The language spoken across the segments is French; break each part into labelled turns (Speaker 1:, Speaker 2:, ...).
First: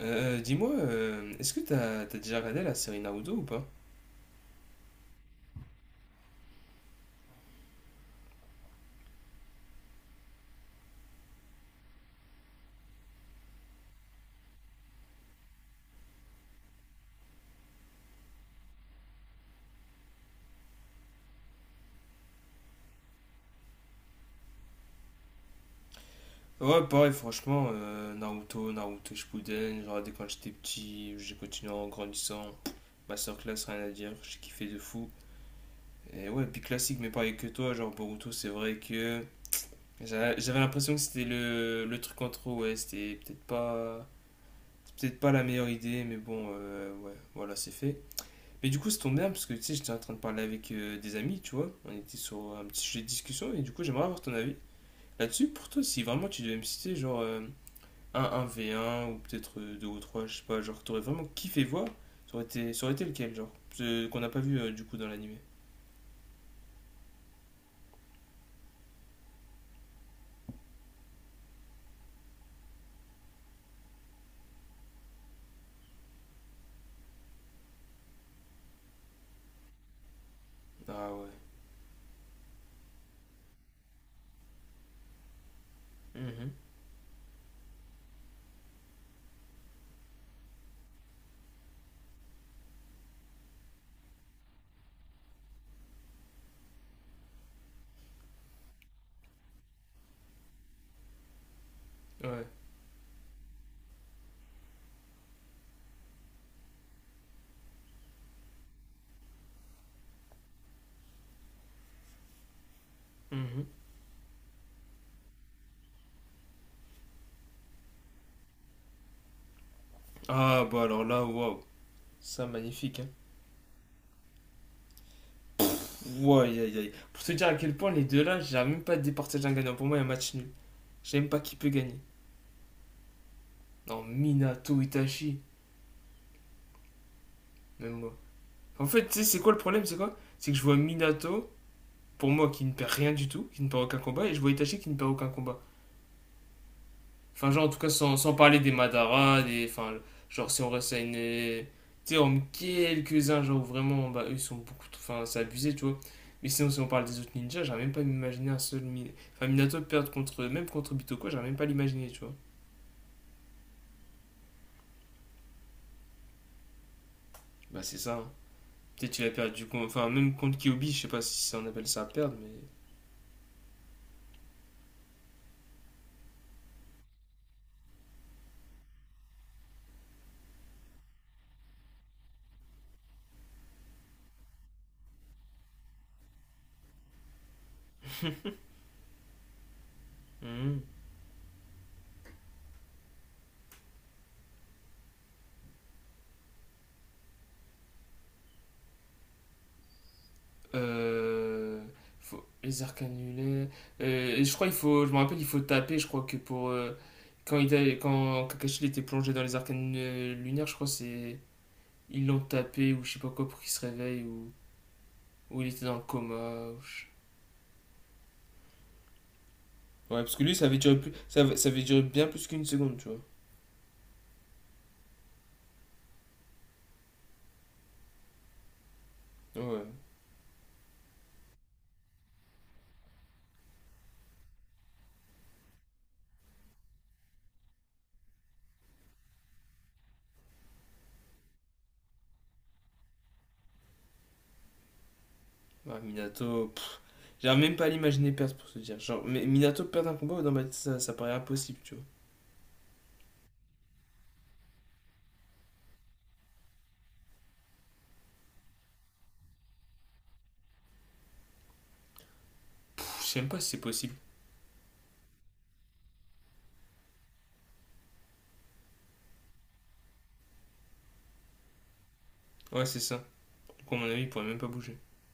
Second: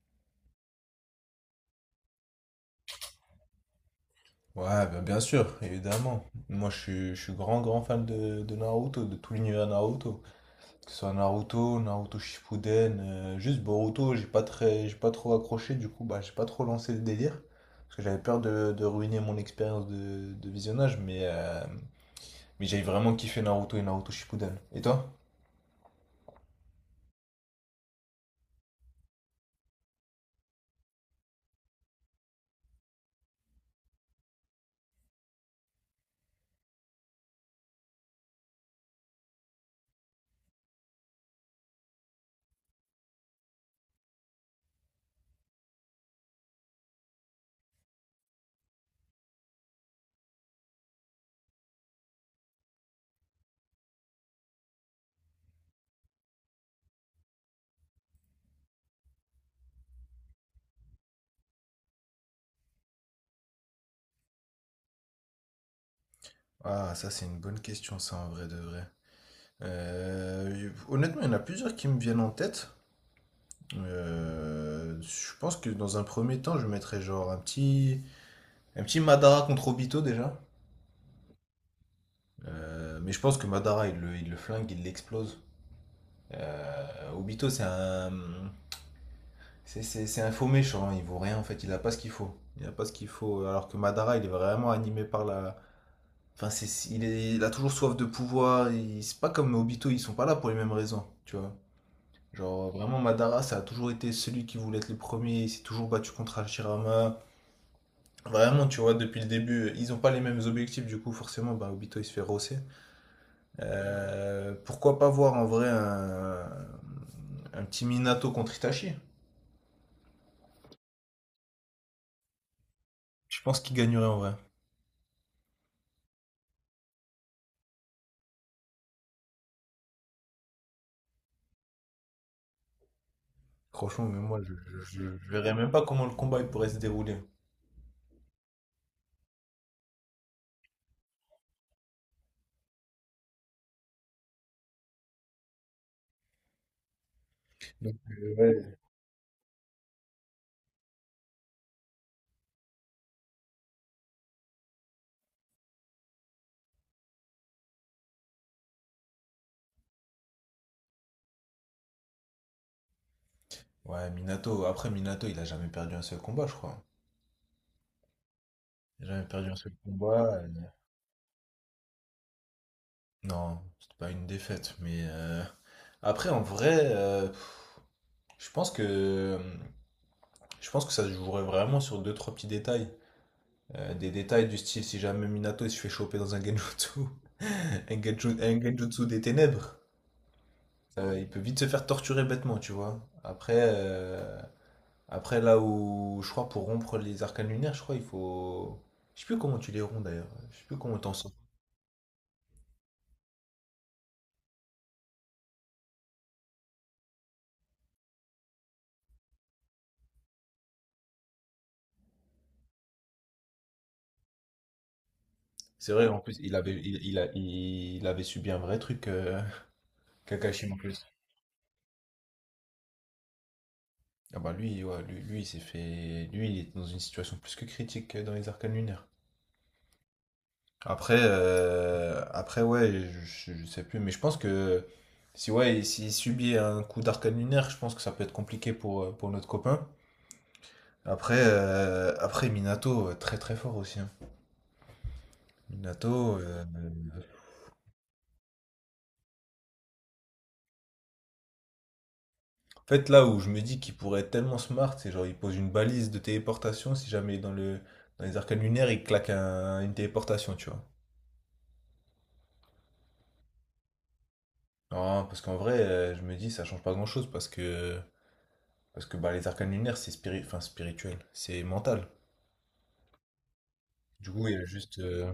Speaker 1: Dis-moi, est-ce que t'as déjà regardé la série Naruto ou pas?
Speaker 2: Ouais, bien, bien sûr, évidemment. Moi, je suis grand, grand fan de Naruto, de tout l'univers Naruto. Que ce soit Naruto, Naruto Shippuden, juste Boruto, j'ai pas trop accroché, du coup, bah, j'ai pas trop lancé le délire. Parce que j'avais peur de ruiner mon expérience de visionnage, mais j'ai vraiment kiffé Naruto et Naruto Shippuden. Et toi?
Speaker 1: Ouais, pareil, franchement, Naruto, Naruto Shippuden, j'ai regardé quand j'étais petit, j'ai continué en grandissant. Ma classe rien à dire, j'ai kiffé de fou. Et ouais, puis classique, mais pareil que toi, genre Boruto, c'est vrai que j'avais l'impression que c'était le truc en trop, ouais, c'était peut-être pas, c'est peut-être pas la meilleure idée, mais bon, ouais, voilà, c'est fait. Mais du coup, ça tombe bien, parce que tu sais, j'étais en train de parler avec des amis, tu vois, on était sur un petit sujet de discussion, et du coup, j'aimerais avoir ton avis. Là-dessus, pour toi, si vraiment tu devais me citer genre un 1 v un ou peut-être 2 ou 3 je sais pas, genre t'aurais vraiment kiffé voir, ça aurait été lequel, genre, ce qu'on n'a pas vu du coup dans l'animé.
Speaker 2: Ah, ça, c'est une bonne question, ça, en vrai de vrai. Honnêtement, il y en a plusieurs qui me viennent en tête. Je pense que dans un premier temps, je mettrais un petit Madara contre Obito déjà.
Speaker 1: Ah ouais.
Speaker 2: Mais je pense que Madara, il le flingue, il l'explose.
Speaker 1: Mhm.
Speaker 2: Obito, c'est un faux méchant, hein, il vaut rien en fait, il a pas ce qu'il faut. Il a pas ce qu'il faut. Alors que Madara, il est vraiment animé par la. Enfin, il a toujours soif de pouvoir. C'est pas comme Obito, ils sont pas là pour les mêmes raisons, tu vois.
Speaker 1: Ouais.
Speaker 2: Genre, vraiment, Madara, ça a toujours été celui qui voulait être le premier. Il s'est toujours battu contre Hashirama. Vraiment, tu vois, depuis le début, ils n'ont pas les mêmes objectifs, du coup, forcément, bah, Obito, il se fait rosser.
Speaker 1: Mhm.
Speaker 2: Pourquoi pas voir en vrai un petit Minato contre Itachi?
Speaker 1: Ah bah alors là, waouh. Ça, magnifique, hein.
Speaker 2: Je pense qu'il gagnerait en vrai.
Speaker 1: Ouah, aïe, aïe, aïe. Pour te dire à quel point les deux là, j'arrive même pas à départager un gagnant. Pour moi, il y a un match nul. Je sais même pas qui peut gagner. Non,
Speaker 2: Franchement, mais moi,
Speaker 1: Minato,
Speaker 2: je
Speaker 1: Itachi,
Speaker 2: verrais même pas comment le combat il pourrait se dérouler.
Speaker 1: même moi. En fait, tu sais, c'est quoi le problème, c'est quoi? C'est que je vois Minato pour moi, qui ne perd rien du tout, qui ne perd aucun combat, et je vois Itachi qui ne perd aucun combat. Enfin, genre, en tout cas,
Speaker 2: Donc,
Speaker 1: sans parler des
Speaker 2: ouais.
Speaker 1: Madara, des. Enfin, genre, si on reste à une. Tu sais, on met quelques-uns, genre, où vraiment, bah, eux, ils sont beaucoup. Enfin, c'est abusé, tu vois. Mais sinon, si on parle des autres ninjas, j'arrive même pas à m'imaginer un seul. Enfin, Minato perdre contre. Même contre Bitoko, j'arrive même pas à l'imaginer, tu vois.
Speaker 2: Ouais, Minato, après Minato, il a jamais perdu un seul combat, je crois.
Speaker 1: Bah, c'est ça, hein.
Speaker 2: Il a
Speaker 1: Peut-être
Speaker 2: jamais
Speaker 1: qu'il a
Speaker 2: perdu un
Speaker 1: perdu.
Speaker 2: seul
Speaker 1: Enfin,
Speaker 2: combat.
Speaker 1: même contre Kyobi, je sais pas si on appelle ça à perdre, mais.
Speaker 2: Non, c'était pas une défaite, mais après, en vrai, je pense que je pense que ça se jouerait vraiment sur deux, trois petits détails. Des détails du style si jamais Minato il se fait choper dans un genjutsu, un genjutsu des ténèbres,
Speaker 1: Mhm.
Speaker 2: il peut vite se faire torturer bêtement, tu vois. Après, après là où je crois pour rompre les arcanes lunaires, je crois il faut, je sais plus comment tu les romps d'ailleurs, je sais plus comment t'en sors.
Speaker 1: Euh, faut, les arcs annulés. Et je crois il faut, je me rappelle, il faut taper. Je crois que pour quand quand Kakashi il était plongé dans les arcs lunaires, je crois c'est ils l'ont tapé ou je sais pas quoi pour qu'il se réveille ou il était dans
Speaker 2: C'est
Speaker 1: le
Speaker 2: vrai, en plus il
Speaker 1: coma.
Speaker 2: avait, il avait subi un vrai truc,
Speaker 1: Ouais, parce que lui ça
Speaker 2: Kakashi en
Speaker 1: avait duré
Speaker 2: plus.
Speaker 1: plus, ça avait duré bien plus qu'une seconde, tu vois.
Speaker 2: Ah bah lui, ouais, lui, il s'est fait, lui il est dans une situation plus que critique dans les arcanes lunaires.
Speaker 1: Ouais.
Speaker 2: Après, après ouais, je sais plus, mais je pense que si ouais, s'il subit un coup d'arcane lunaire, je pense que ça peut être compliqué pour notre copain. Après, après Minato, très très fort aussi. Hein.
Speaker 1: Ouais,
Speaker 2: Minato,
Speaker 1: Minato, pff, j'arrive même pas à l'imaginer perdre pour se dire. Genre, mais Minato perdre un combat, dans ma tête, ça paraît impossible, tu vois.
Speaker 2: en fait, là où je me dis qu'il pourrait être tellement smart, c'est genre il pose une balise de téléportation, si jamais dans le, dans les arcanes lunaires, il claque une téléportation, tu vois.
Speaker 1: Pff, je sais même pas si c'est possible.
Speaker 2: Non, parce qu'en vrai, je me dis, ça change pas grand-chose, parce que bah, les arcanes lunaires, enfin, spirituel, c'est mental.
Speaker 1: Ouais, c'est ça. Du coup, à mon avis, il
Speaker 2: Du
Speaker 1: pourrait
Speaker 2: coup, il y
Speaker 1: même
Speaker 2: a
Speaker 1: pas bouger.
Speaker 2: juste.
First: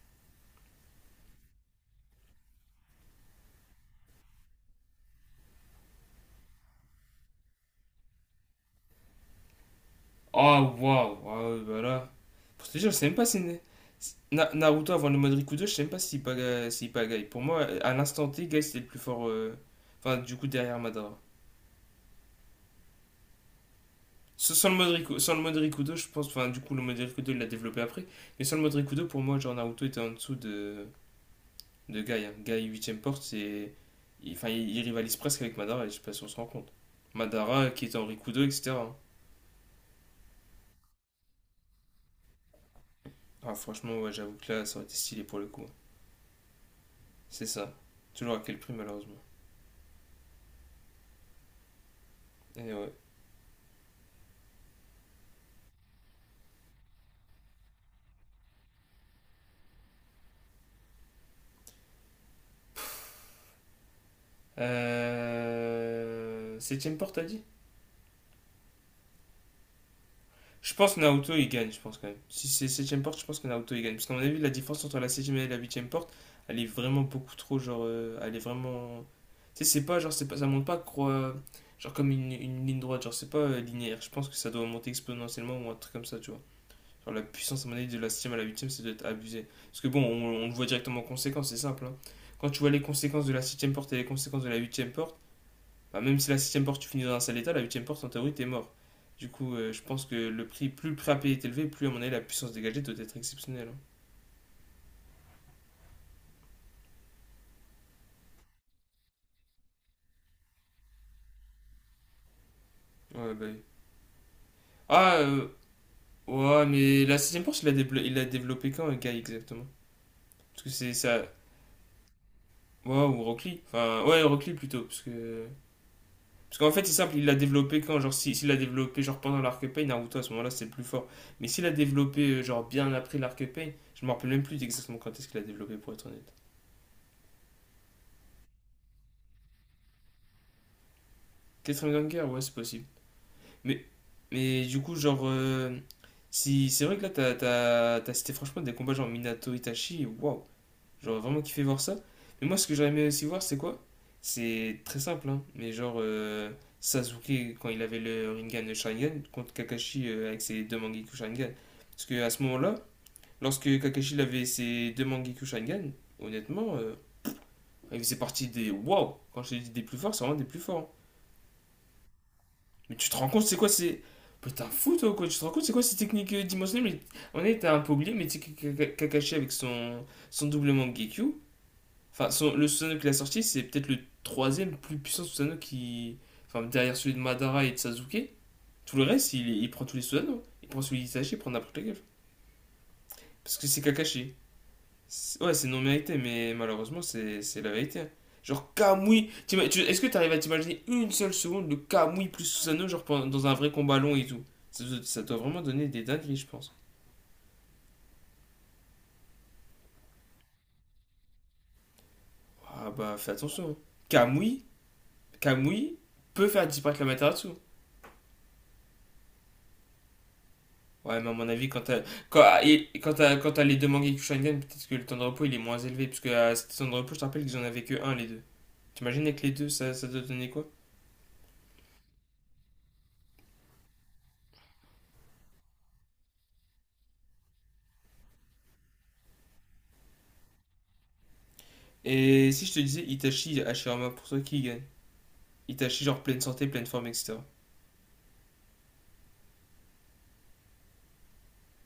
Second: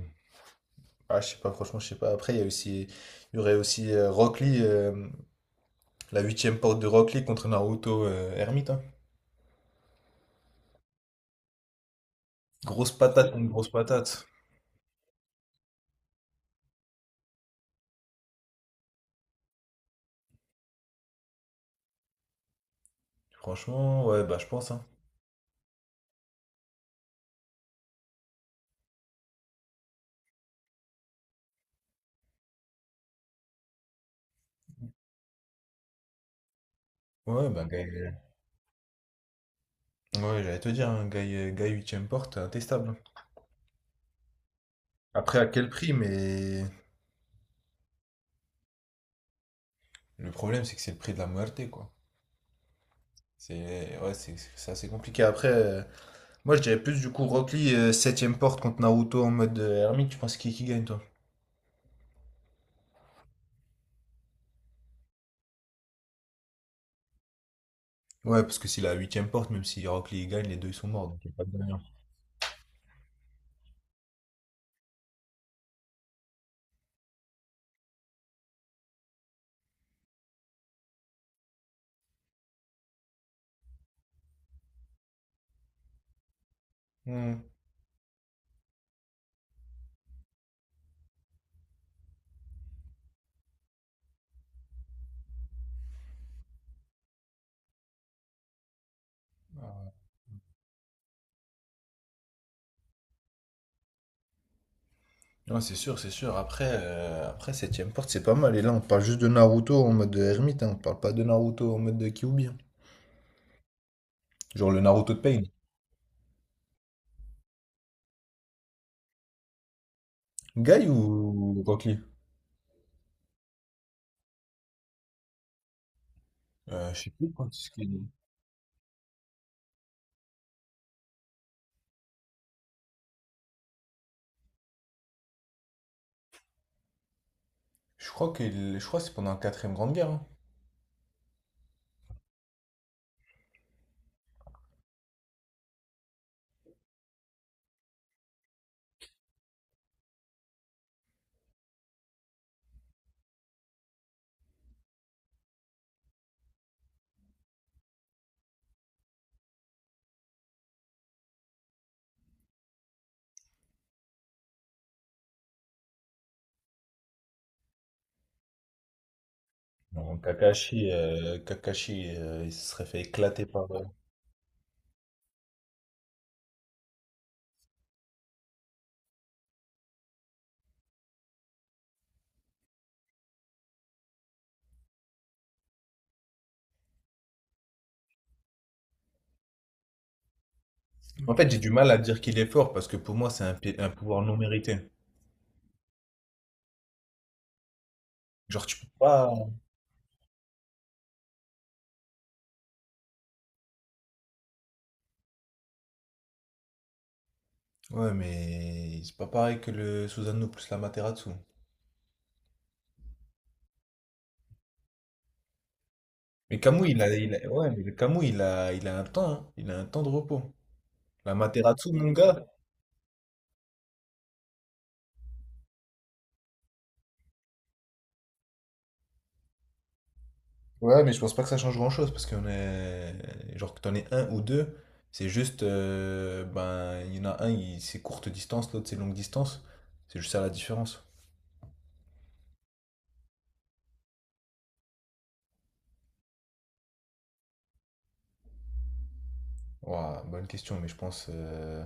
Speaker 2: Ah, je sais pas, franchement, je sais pas. Après, il y a aussi, il y aurait aussi Rock Lee, la huitième porte de Rock Lee contre Naruto Hermite. Hein.
Speaker 1: Ah, waouh! Ah, ouais, bah là. Pour te dire,
Speaker 2: Grosse
Speaker 1: je sais même pas
Speaker 2: patate
Speaker 1: si.
Speaker 2: contre grosse patate.
Speaker 1: Naruto avant le mode Rikudo, je sais même pas s'il pagaille. S'il pagaille. Pour moi, à l'instant T, Guy c'était le plus fort. Enfin, du coup, derrière Madara.
Speaker 2: Franchement, ouais, bah je
Speaker 1: Sans
Speaker 2: pense.
Speaker 1: le
Speaker 2: Hein.
Speaker 1: mode Riku- sans le mode Rikudo, je pense. Enfin, du coup, le mode Rikudo, il l'a développé après. Mais sans le mode Rikudo, pour moi, genre Naruto était en dessous de Guy. Hein. Guy 8 porte, c'est. Enfin, il rivalise presque avec Madara, et je sais pas si on se rend compte.
Speaker 2: Ouais, bah
Speaker 1: Madara
Speaker 2: Guy,
Speaker 1: qui était en Rikudo, etc.
Speaker 2: ouais, j'allais te dire, hein, Guy, Guy huitième porte, intestable.
Speaker 1: Ah, franchement, ouais, j'avoue que là, ça aurait été stylé pour
Speaker 2: Après,
Speaker 1: le
Speaker 2: à
Speaker 1: coup, hein.
Speaker 2: quel prix? Mais
Speaker 1: C'est ça. Toujours à quel prix, malheureusement.
Speaker 2: le problème, c'est que c'est le prix de la muerte, quoi.
Speaker 1: Et ouais.
Speaker 2: C'est ouais, c'est assez compliqué. Après, moi, je dirais plus du coup Rock Lee, septième porte contre Naruto en mode Hermite. Tu penses qui gagne, toi?
Speaker 1: Septième porte, t'as dit?
Speaker 2: Ouais, parce que si la huitième porte, même si Rock Lee gagne, les deux
Speaker 1: Je
Speaker 2: ils sont
Speaker 1: pense que
Speaker 2: morts, donc il
Speaker 1: Naoto
Speaker 2: n'y a pas
Speaker 1: il
Speaker 2: de
Speaker 1: gagne,
Speaker 2: gagnant.
Speaker 1: je pense quand même. Si c'est septième porte, je pense que Naoto il gagne. Parce qu'à mon avis, la différence entre la septième et la huitième porte, elle est vraiment beaucoup trop, genre, elle est vraiment. Tu sais, c'est pas, genre, c'est pas, ça monte pas, genre, comme une ligne droite, genre, c'est pas linéaire. Je pense que ça doit monter exponentiellement ou un truc comme ça, tu vois. Genre, la
Speaker 2: Hmm.
Speaker 1: puissance, à mon avis, de la septième à la huitième, ça doit être abusé. Parce que bon, on le voit directement en conséquence, c'est simple, hein. Quand tu vois les conséquences de la septième porte et les conséquences de la huitième porte, bah, même si la septième porte, tu finis dans un sale état, la huitième porte, en théorie, t'es mort. Du coup, je pense que le prix, plus le prix à payer est élevé, plus à mon avis la puissance dégagée doit être exceptionnelle, hein.
Speaker 2: Non, c'est sûr, c'est sûr. Après, après, septième porte, c'est pas mal. Et là, on parle juste de Naruto en mode ermite, hein. On parle pas de Naruto en mode de Kyuubi. Hein.
Speaker 1: Ouais, bah oui.
Speaker 2: Genre le Naruto
Speaker 1: Ah,
Speaker 2: de Pain.
Speaker 1: ouais, mais la sixième porte il l'a développé quand, Guy, exactement. Parce que
Speaker 2: Guy
Speaker 1: c'est ça.
Speaker 2: ou Rock Lee?
Speaker 1: Ouais, ou Rockly. Enfin, ouais, Rockly plutôt, parce que. Parce qu'en fait, c'est
Speaker 2: Je sais
Speaker 1: simple, il
Speaker 2: plus
Speaker 1: l'a
Speaker 2: quand est-ce
Speaker 1: développé quand,
Speaker 2: qu'il
Speaker 1: genre, s'il si- s'il l'a développé, genre, pendant l'Arc Pain, Naruto, à ce moment-là, c'est le plus fort. Mais s'il l'a développé, genre, bien après l'Arc Pain, je me rappelle même plus exactement quand est-ce qu'il l'a développé, pour être honnête.
Speaker 2: je crois que je crois que c'est pendant la quatrième grande guerre. Hein.
Speaker 1: Quatrième Ganger, ouais, c'est possible. Mais, mais du coup, genre, si c'est vrai que là, t'as cité franchement des combats genre Minato Itachi, waouh, j'aurais vraiment kiffé voir ça. Mais moi, ce que j'aurais aimé aussi voir, c'est quoi? C'est très simple, hein, mais genre Sasuke quand il avait le Rinnegan le Sharingan contre Kakashi avec ses deux Mangekyou Sharingan. Parce que à ce moment-là, lorsque Kakashi il avait ses deux Mangekyou Sharingan, honnêtement, il faisait partie des waouh, quand je te dis des plus forts,
Speaker 2: Non,
Speaker 1: c'est vraiment des plus
Speaker 2: Kakashi,
Speaker 1: forts.
Speaker 2: Kakashi il se serait
Speaker 1: Mais
Speaker 2: fait
Speaker 1: tu te rends compte,
Speaker 2: éclater
Speaker 1: c'est quoi
Speaker 2: par.
Speaker 1: c'est. Putain, fou toi, quoi. Tu te rends compte, c'est quoi ces techniques dimensionnelles mais… On était un peu oublié, mais tu Kakashi avec son double Mangekyu. Enfin, son… le Susanoo qu'il a sorti, c'est peut-être le troisième plus puissant Susanoo qui. Enfin, derrière celui de Madara et de Sasuke. Tout le reste, il prend tous les Susanoo. Il prend celui
Speaker 2: En
Speaker 1: d'Itachi, il
Speaker 2: fait,
Speaker 1: prend
Speaker 2: j'ai du
Speaker 1: n'importe
Speaker 2: mal
Speaker 1: lequel.
Speaker 2: à dire qu'il est fort parce que pour moi,
Speaker 1: Parce que c'est
Speaker 2: un pouvoir
Speaker 1: Kakashi.
Speaker 2: non mérité.
Speaker 1: Ouais, c'est non mérité, mais malheureusement, c'est la vérité.
Speaker 2: Genre,
Speaker 1: Genre,
Speaker 2: tu peux
Speaker 1: Kamui.
Speaker 2: pas.
Speaker 1: Est-ce que tu arrives à t'imaginer une seule seconde de Kamui plus Susanoo, genre dans un vrai combat long et tout? Ça doit vraiment donner des dingueries, je pense.
Speaker 2: Ouais, mais c'est pas pareil que le Susano plus la Materazzo.
Speaker 1: Ah bah, fais attention, hein. Kamui, Kamui peut
Speaker 2: Mais
Speaker 1: faire
Speaker 2: Camus,
Speaker 1: disparaître la Materasu.
Speaker 2: ouais, mais le Camus, il a un temps, hein. Il a un temps de repos.
Speaker 1: Ouais, mais à
Speaker 2: La
Speaker 1: mon avis, quand
Speaker 2: Materazzo,
Speaker 1: t'as
Speaker 2: mon
Speaker 1: quand,
Speaker 2: gars.
Speaker 1: et- quand t'as les deux mangas Kyokushingen, peut-être que le temps de repos il est moins élevé, puisque à ce temps de repos, je te rappelle qu'ils en avaient que un, les deux. T'imagines avec les deux, ça doit donner quoi?
Speaker 2: Ouais, mais je pense pas que ça change grand-chose parce qu'on est, genre que t'en aies un ou deux, c'est juste, ben, il y en a un, c'est courte distance, l'autre c'est longue distance. C'est juste ça la différence.
Speaker 1: Et si je te disais Itachi, Hashirama, pour toi, qui gagne? Itachi, genre pleine santé, pleine forme, etc.
Speaker 2: Ouah, bonne question, mais je pense,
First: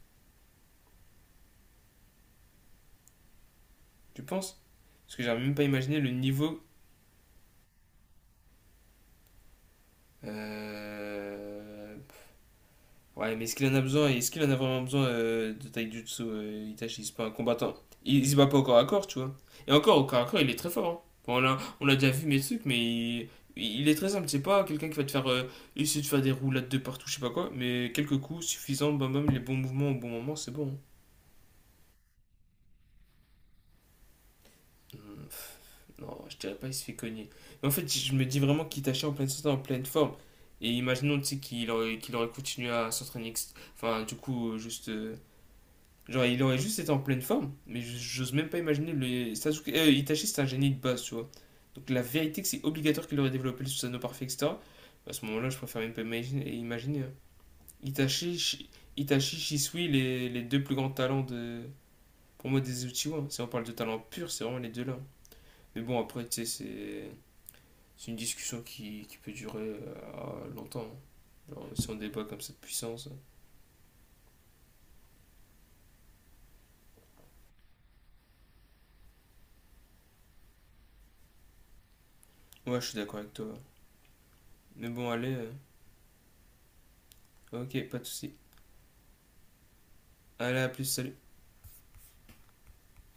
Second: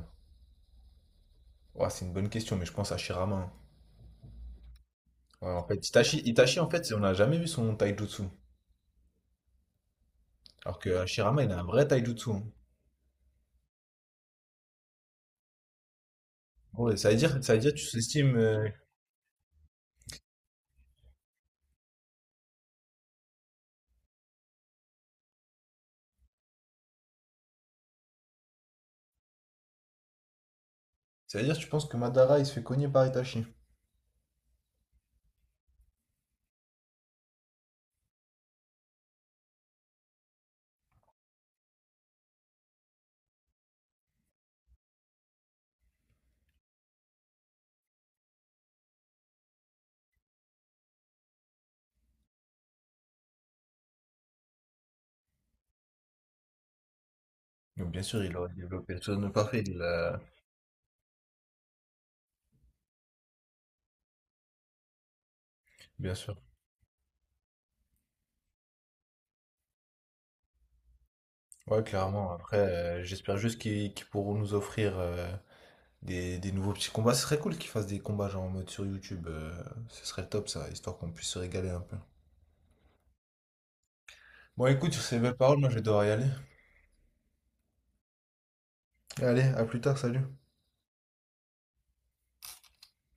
Speaker 2: ouah, c'est une bonne question, mais je pense à Shirama. Hein.
Speaker 1: Tu penses? Parce que j'arrive
Speaker 2: Ouais,
Speaker 1: même pas à
Speaker 2: en fait,
Speaker 1: imaginer le
Speaker 2: Itachi,
Speaker 1: niveau.
Speaker 2: Itachi, en fait, on n'a jamais vu son taijutsu. Alors que Hashirama, il a un vrai
Speaker 1: Euh...
Speaker 2: taijutsu. Hein.
Speaker 1: Ouais, mais est-ce qu'il en a besoin? Est-ce qu'il en a vraiment besoin de Taijutsu
Speaker 2: Ouais,
Speaker 1: Itachi. C'est pas un
Speaker 2: ça veut dire
Speaker 1: combattant.
Speaker 2: que tu
Speaker 1: Il se
Speaker 2: sous-estimes,
Speaker 1: bat pas au corps à corps, tu vois. Et encore, au corps à corps, il est très fort, hein. Bon, on a déjà vu mes trucs, mais il est très simple. C'est pas quelqu'un qui va te faire essayer de faire des roulades de partout, je sais pas quoi. Mais quelques coups suffisants, bam bam, les bons mouvements au bon moment, c'est bon,
Speaker 2: ça veut dire que tu penses que Madara il se fait cogner par Itachi.
Speaker 1: hein. Non, je dirais pas il se fait cogner. Mais en fait, je me dis vraiment qu'il tâchait en pleine santé, en pleine forme. Et imaginons, tu sais, qu'il aurait continué à s'entraîner. Enfin, du coup, juste. Genre, il aurait juste été en pleine forme. Mais j'ose même pas imaginer le. Sasuke. Itachi, c'est un génie de base, tu vois. Donc, la vérité, que c'est obligatoire qu'il aurait développé le Susanoo parfait, etc. À ce moment-là, je préfère même pas imaginer. Hein.
Speaker 2: Donc bien sûr, il
Speaker 1: Itachi,
Speaker 2: aurait
Speaker 1: Shi-
Speaker 2: développé le Susanoo
Speaker 1: Itachi,
Speaker 2: parfait,
Speaker 1: Shisui, les deux plus grands talents de. Pour moi, des Uchiwa, hein. Si on parle de talent pur, c'est vraiment les deux-là, hein. Mais bon,
Speaker 2: bien
Speaker 1: après,
Speaker 2: sûr.
Speaker 1: tu sais, c'est une discussion qui peut durer longtemps. Genre,
Speaker 2: Ouais,
Speaker 1: si on débat
Speaker 2: clairement.
Speaker 1: comme ça
Speaker 2: Après,
Speaker 1: de puissance.
Speaker 2: j'espère juste qu'ils pourront nous offrir des nouveaux petits combats. Ce serait cool qu'ils fassent des combats genre en mode sur YouTube. Ce serait top ça, histoire qu'on puisse se régaler un peu.
Speaker 1: Ouais, je suis d'accord avec toi.
Speaker 2: Bon,
Speaker 1: Mais
Speaker 2: écoute, sur
Speaker 1: bon,
Speaker 2: ces
Speaker 1: allez,
Speaker 2: belles paroles, moi je vais devoir y aller.
Speaker 1: ok, pas de soucis.
Speaker 2: Allez, à plus tard, salut.
Speaker 1: Allez, à plus, salut.